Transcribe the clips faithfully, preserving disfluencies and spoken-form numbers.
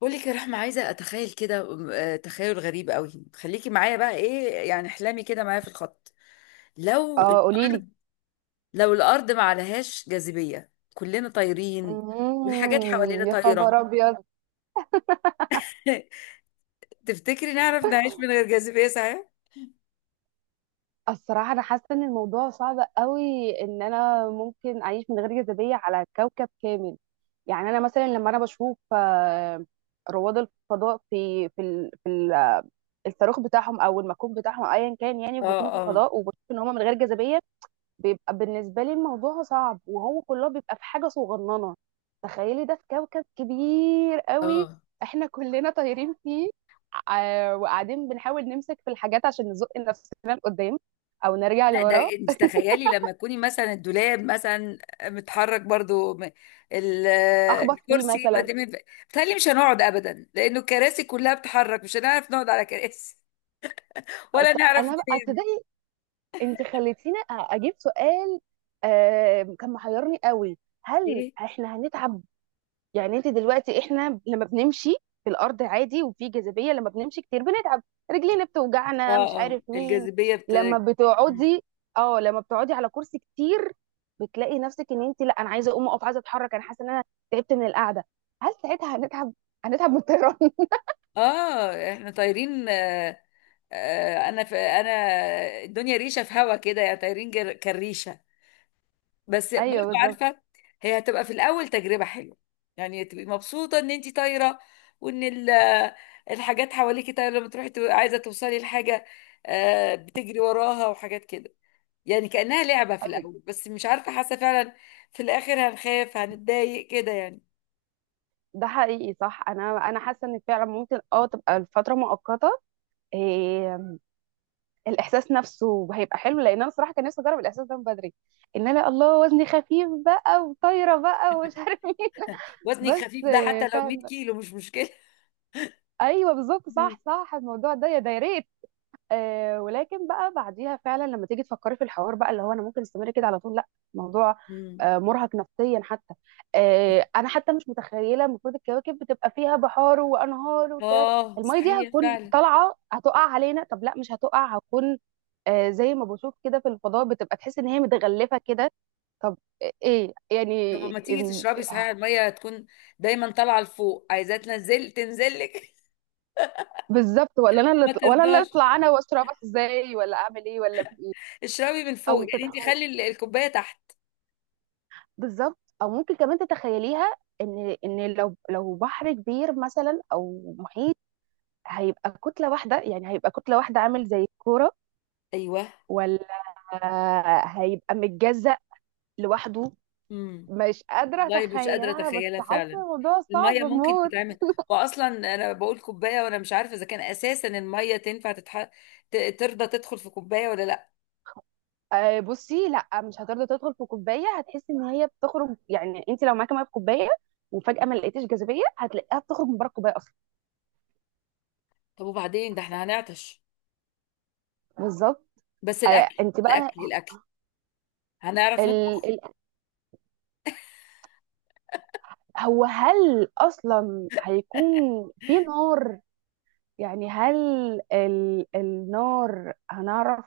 بقولك يا رحمة، عايزة أتخيل كده. آه، تخيل غريب قوي، خليكي معايا بقى. إيه يعني احلامي كده معايا في الخط. لو اه، قوليلي. الأرض لو الأرض ما عليهاش جاذبية، كلنا طايرين، والحاجات حوالينا امم يا خبر طايرة. ابيض! تفتكري نعرف نعيش من غير جاذبية صحيح؟ الصراحه، انا حاسه ان الموضوع صعب قوي ان انا ممكن اعيش من غير جاذبيه على كوكب كامل. يعني انا مثلا لما انا بشوف آه، رواد الفضاء في في ال- في ال- الصاروخ بتاعهم او المكوك بتاعهم أو ايا كان، يعني اه. وبيكونوا في اه. الفضاء وبشوف ان هم من غير جاذبيه. بيبقى بالنسبة لي الموضوع صعب، وهو كله بيبقى في حاجة صغننة. تخيلي ده في كوكب كبير قوي، اه. احنا كلنا طايرين فيه. ع- وقاعدين بنحاول نمسك في الحاجات عشان نزق نفسنا لقدام، او نرجع لا، ده لورا. انت تخيلي لما تكوني مثلا الدولاب مثلا متحرك برضو م- ال- اخبط فيه الكرسي يبقى. مثلا. بتهيألي مش هنقعد ابدا لانه الكراسي كلها بتتحرك، مش هنعرف نقعد على كراسي، ولا أس- نعرف انا بقى منين. تصدقي، انت خليتيني أ- اجيب سؤال آه، كان محيرني قوي. هل ايه. احنا هنتعب؟ يعني انت دلوقتي، احنا لما بنمشي في الارض عادي وفي جاذبيه، لما بنمشي كتير بنتعب، رجلينا بتوجعنا مش اه اه، عارف مين. الجاذبية بت لما بتقعدي اه لما بتقعدي على كرسي كتير، بتلاقي نفسك ان انت، لا انا عايزه اقوم اقف، عايزه اتحرك، انا حاسه ان انا تعبت من القعده. هل ساعتها هنتعب؟ هنتعب من الطيران؟ اه، احنا طايرين آه آه انا في انا الدنيا ريشة في هوا كده، يعني طايرين جر- كالريشة. بس برضو ايوه، بالظبط. عارفه، هي هتبقى في الاول تجربه حلوه، يعني تبقي مبسوطه ان انت طايره وان ال- آه، الحاجات حواليكي طايره. لما تروحي تبقي عايزه توصلي لحاجه، آه، بتجري وراها وحاجات كده. يعني كانها لعبه في أيوة. الاول، بس مش عارفه، حاسه فعلا في الاخر هنخاف، هنتضايق كده يعني. ده حقيقي، صح، انا انا حاسه ان فعلا ممكن اه تبقى الفتره مؤقته. إيه، الاحساس نفسه هيبقى حلو، لان انا صراحه كان نفسي اجرب الاحساس ده من بدري، ان انا الله وزني خفيف بقى وطايره بقى ومش عارف مين. وزنك بس خفيف، ده آه، حتى لو 100 فعلا. كيلو مش مشكله. ايوه، بالظبط، مم. صح، صح، الموضوع ده يا ده يا ريت. آه ولكن بقى بعديها فعلا لما تيجي تفكري في الحوار بقى، اللي هو انا ممكن استمر كده على طول؟ لا، الموضوع مم. آه مرهق نفسيا حتى. آه انا حتى مش متخيله، المفروض الكواكب بتبقى فيها بحار وانهار والكلام. اه الميه دي صحيح هتكون فعلا. طالعه هتقع علينا؟ طب لا، مش هتقع، هتكون آه زي ما بشوف كده في الفضاء، بتبقى تحس ان هي متغلفه كده. طب ايه إيه، طب يعني ما تيجي إن- تشربي صحيح، الميه تكون دايما طالعه لفوق، عايزاه تنزل تنزلك. بالظبط، ولا انا اللي ما أطلع- ولا اللي ترضاش، اطلع انا واسرع، بس ازاي؟ ولا اعمل ايه؟ ولا في ايه؟ اشربي من فوق، او يعني انت تتخيل خلي ال- الكوبايه تحت. بالظبط، او ممكن كمان تتخيليها، ان ان لو لو بحر كبير مثلا او محيط، هيبقى كتله واحده، يعني هيبقى كتله واحده عامل زي الكوره، ايوه. ولا هيبقى متجزأ لوحده؟ امم. مش قادره والله مش قادره اتخيلها، بس اتخيلها حاسه فعلا. الموضوع صعب الميه ممكن موت. تتعمل. واصلا انا بقول كوبايه، وانا مش عارفه اذا كان اساسا الميه تنفع تتح... ت- ترضى تدخل في كوبايه ولا لا. آه، بصي، لا مش هترضى تدخل في كوبايه، هتحسي ان هي بتخرج، يعني انت لو معاكي ميه في كوبايه وفجاه ما لقيتيش جاذبيه هتلاقيها بتخرج من بره الكوبايه اصلا. طب وبعدين ده احنا هنعطش. بالظبط. بس آه، الاكل، انت بقى الاكل الاكل هنعرف نطبخ. ال- هو، هل اصلا هيكون في نار؟ يعني هل ال... النار هنعرف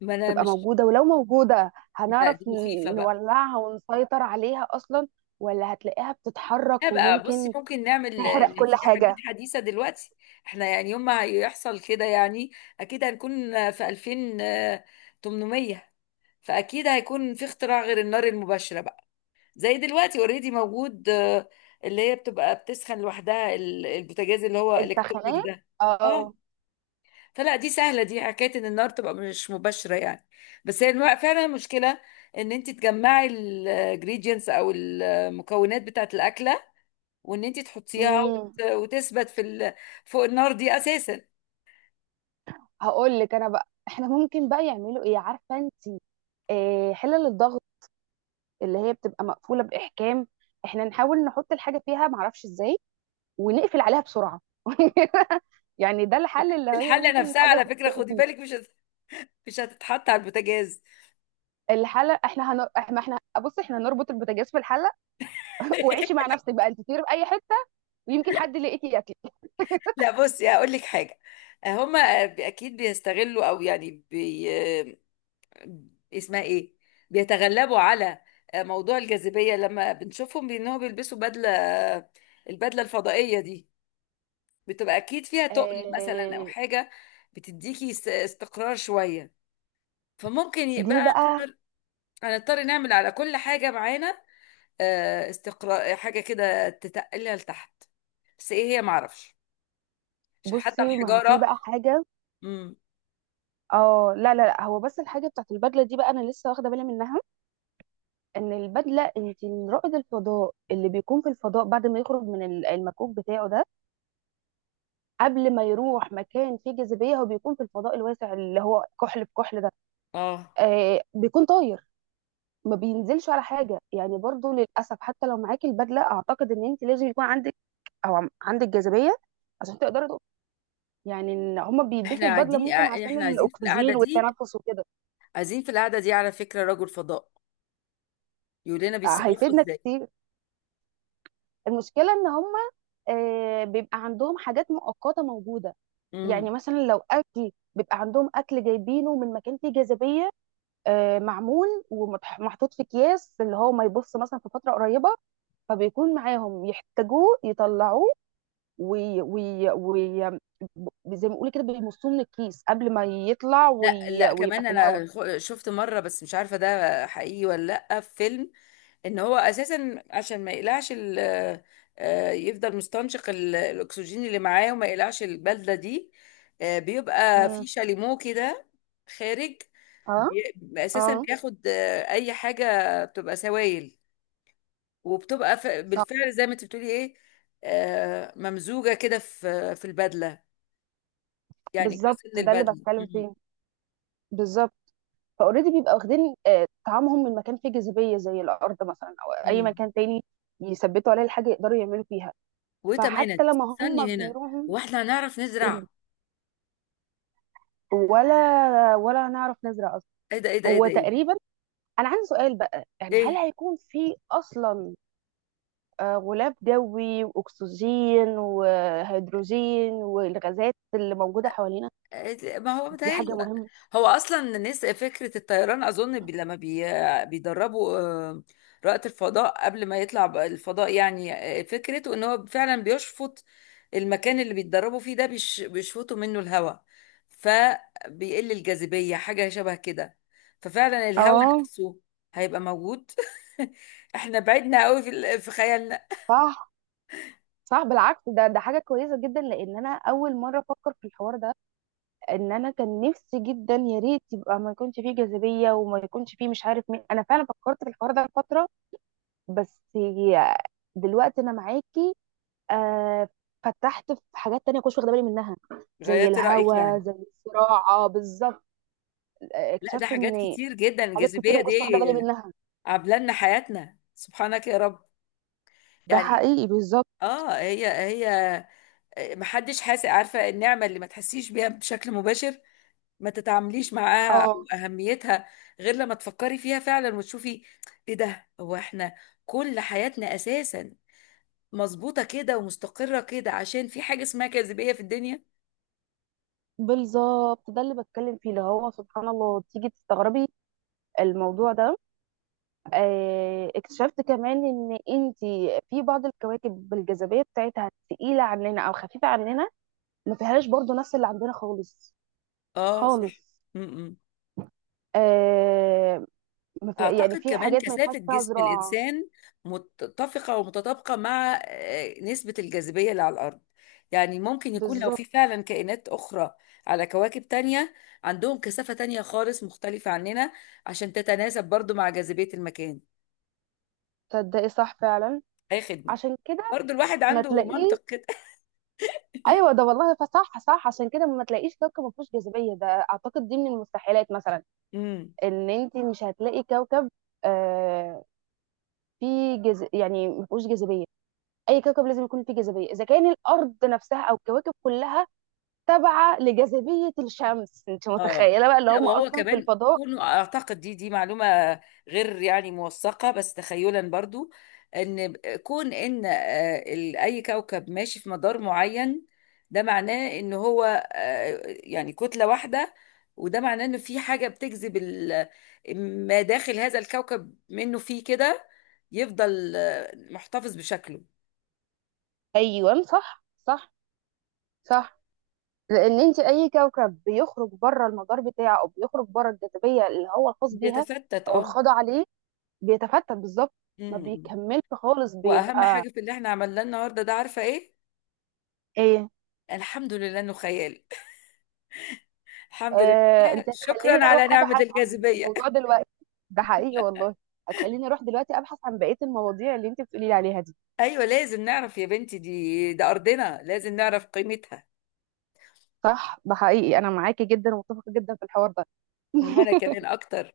ما انا تبقى مش. موجودة، ولو موجودة لا هنعرف دي مخيفه ن- بقى. نولعها ونسيطر عليها اصلا؟ ولا هتلاقيها لا بتتحرك بقى بصي، وممكن ممكن نعمل آه، تحرق كل في حاجات حاجة؟ حديثه دلوقتي. احنا يعني يوم ما هيحصل كده يعني، اكيد هنكون في ألفين وتمنمية. فاكيد هيكون في اختراع غير النار المباشره بقى، زي دلوقتي اوريدي موجود آه، اللي هي بتبقى بتسخن لوحدها، ال- البوتاجاز اللي هو الكترونيك السخانات، ده. اه. اه. فلا دي سهله، دي حكايه ان النار تبقى مش مباشره يعني. بس هي الم- فعلا المشكله ان انت تجمعي الجريدينتس او المكونات بتاعه الاكله، وان انت تحطيها امم وت- وتثبت في ال- فوق النار دي اساسا. هقول لك انا بقى، احنا ممكن بقى يعملوا ايه عارفة انت؟ آه حلل الضغط اللي هي بتبقى مقفولة بإحكام، احنا نحاول نحط الحاجة فيها معرفش ازاي، ونقفل عليها بسرعه. يعني ده الحل، اللي هي الحله ممكن نفسها الحاجه على فكره تت- خدي بالك، مش هت- مش هتتحط على البوتاجاز. الحله احنا هنر... ما احنا بص، احنا هنربط البوتاجاز في الحله. وعيشي مع نفسك بقى، انت تطيري في اي حته، ويمكن حد لقيتي ياكل. لا بصي هقول لك حاجه. هم اكيد بيستغلوا او يعني بي... اسمها ايه، بيتغلبوا على موضوع الجاذبيه لما بنشوفهم بانهم بيلبسوا بدله. البدله الفضائيه دي بتبقى اكيد فيها تقل مثلا او آه... حاجه بتديكي است- استقرار شويه. فممكن يبقى دي بقى، هنضطر هنضطر نعمل على كل حاجه معانا آه، استقرار، حاجه كده تتقلها لتحت، بس ايه هي معرفش، عشان حتى بصي، ما هو في الحجاره. بقى حاجه. امم. اه، لا، لا، لا، هو بس الحاجه بتاعت البدله دي بقى انا لسه واخده بالي منها، ان البدله، انت رائد الفضاء اللي بيكون في الفضاء بعد ما يخرج من ال- المكوك بتاعه ده، قبل ما يروح مكان فيه جاذبيه هو بيكون في الفضاء الواسع اللي هو كحل بكحل. اه آه بيكون طاير، ما بينزلش على حاجه، يعني برضو للاسف حتى لو معاكي البدله اعتقد ان انت لازم يكون عندك او عم- عندك جاذبيه عشان تقدري تقف. يعني ان هما احنا بيلبسوا البدله قاعدين، ممكن عشان احنا عايزين في القعده الاكسجين دي والتنفس وكده. عايزين في القعده دي على فكره رجل فضاء يقول لنا آه، بيتصرفوا هيفيدنا ازاي. كتير. المشكله ان هما آه، بيبقى عندهم حاجات مؤقته موجوده. امم. يعني مثلا لو اكل بيبقى عندهم اكل جايبينه من مكان فيه جاذبيه، آه، معمول ومحطوط في اكياس اللي هو ما يبص مثلا في فتره قريبه. فبيكون معاهم يحتاجوه يطلعوه وي... وي... وي... ب- زي ما بيقولوا كده بيمصوه من الكيس قبل ما يطلع لا وي... لا ويبقى كمان في الهواء. انا خ- شفت مره، بس مش عارفه ده حقيقي ولا. لا، في فيلم ان هو اساسا عشان ما يقلعش ال- آه، يفضل مستنشق ال- الاكسجين اللي معاه، وما يقلعش البلده دي. آه، بيبقى في امم شاليمو كده خارج. اه، بي- اساسا اه، بياخد آه، اي حاجه بتبقى سوائل، وبتبقى ف- صح. بالفعل زي ما انت بتقولي ايه. آه، ممزوجة كده في في البدلة، يعني بالظبط، جزء من ده اللي البدلة. بتكلم مم. فيه، بالظبط. فاوريدي بيبقى واخدين آه، طعامهم من مكان فيه جاذبيه زي الارض مثلا، او اي مم. مكان تاني، يثبتوا عليه الحاجه يقدروا يعملوا فيها. فحتى وتمانت لما استني هم هنا. بيروحوا، واحنا هنعرف قولي. نزرع. ولا ولا نعرف نزرع اصلا؟ ايه ده ايه ده ايه هو ده ايه ده. تقريبا، انا عندي سؤال بقى، يعني هل ايه هيكون في اصلا آه، غلاف جوي واكسجين وهيدروجين والغازات اللي موجوده حوالينا؟ آه، ما هو دي حاجه متهيألي. مهمه. هو اصلا الناس فكره الطيران اظن بي لما بي بيدربوا آه، رائد الفضاء قبل ما يطلع بقى الفضاء يعني. آه، فكرته ان هو فعلا بيشفط. المكان اللي بيتدربوا فيه ده بيش- بيشفطوا منه الهواء، فبيقل الجاذبيه حاجه شبه كده. ففعلا الهواء اه، نفسه هيبقى موجود. احنا بعدنا قوي في ال- في خيالنا. صح، صح، بالعكس ده ده حاجه كويسه جدا، لان انا اول مره افكر في الحوار ده، ان انا كان نفسي جدا يا ريت يبقى ما يكونش فيه جاذبيه وما يكونش فيه مش عارف مين، انا فعلا فكرت في الحوار ده لفتره. بس دلوقتي انا معاكي. آه فتحت في حاجات تانية كنتش واخده بالي منها، زي غيرت رايك الهوا، يعني. زي الزراعه بالظبط. آه، لا، ده اكتشفت حاجات ان كتير جدا حاجات كتير الجاذبيه ما دي كنتش واخده بالي منها. عامله لنا حياتنا، سبحانك يا رب. ده يعني حقيقي، بالظبط. اه هي هي محدش حاسس، عارفه النعمه اللي ما تحسيش بيها بشكل مباشر، ما تتعامليش معاها او اه، اهميتها، غير لما تفكري فيها فعلا وتشوفي. ايه ده، هو احنا كل حياتنا اساسا مظبوطه كده ومستقره كده عشان في حاجه اسمها جاذبيه في الدنيا. بالظبط، ده اللي بتكلم فيه، اللي هو سبحان الله تيجي تستغربي الموضوع ده. آه اكتشفت كمان ان انت، في بعض الكواكب بالجاذبيه بتاعتها تقيله عننا او خفيفه عننا، ما فيهاش برضو نفس اللي عندنا خالص، اه صح. خالص. م-م. آه ما في، يعني أعتقد في كمان حاجات ما ينفعش كثافة فيها جسم زراعه. الإنسان متفقة ومتطابقة مع آه، نسبة الجاذبية اللي على الأرض. يعني ممكن يكون لو في بالظبط، فعلا كائنات أخرى على كواكب تانية، عندهم كثافة تانية خالص مختلفة عننا عشان تتناسب برضو مع جاذبية المكان. تصدقي، صح فعلا، أي خدمة. عشان كده برضو الواحد ما عنده تلاقيش. منطق كده. ايوه، ده والله، فصح، صح، عشان كده ما تلاقيش كوكب ما فيهوش جاذبيه، ده اعتقد دي من المستحيلات مثلا. ان انت مش هتلاقي كوكب آه فيه جز... يعني ما فيهوش جاذبيه. اي كوكب لازم يكون فيه جاذبيه، اذا كان الارض نفسها او الكواكب كلها تابعه لجاذبيه الشمس، انت اه متخيله بقى اللي لا، هم وهو اصلا في كمان الفضاء. كونه اعتقد دي دي معلومه غير يعني موثقه، بس تخيلا برضو ان كون ان آه، ال- اي كوكب ماشي في مدار معين، ده معناه ان هو آه، يعني كتله واحده، وده معناه انه في حاجه بتجذب ال- ما داخل هذا الكوكب منه، فيه كده يفضل آه، محتفظ بشكله. ايوه، صح، صح، صح. لان انت اي كوكب بيخرج بره المدار بتاعه او بيخرج بره الجاذبيه اللي هو الخاص بيها، بيتفتت. او اه. الخاضع عليه، بيتفتت، بالظبط. ما مم. بيكملش خالص واهم بيبقى حاجه في اللي احنا عملناه النهارده ده عارفه ايه؟ ايه. الحمد لله انه خيال. الحمد آه لله، انت شكرا هتخليني على اروح نعمة ابحث عن الجاذبية. الموضوع دلوقتي. ده حقيقي والله، هتخليني اروح دلوقتي ابحث عن بقية المواضيع اللي انت بتقولي لي عليها دي. أيوة لازم نعرف يا بنتي، دي ده أرضنا لازم نعرف قيمتها. صح، ده حقيقي، انا معاكي جدا ومتفقة جدا في الحوار ده. وأنا كمان أكتر.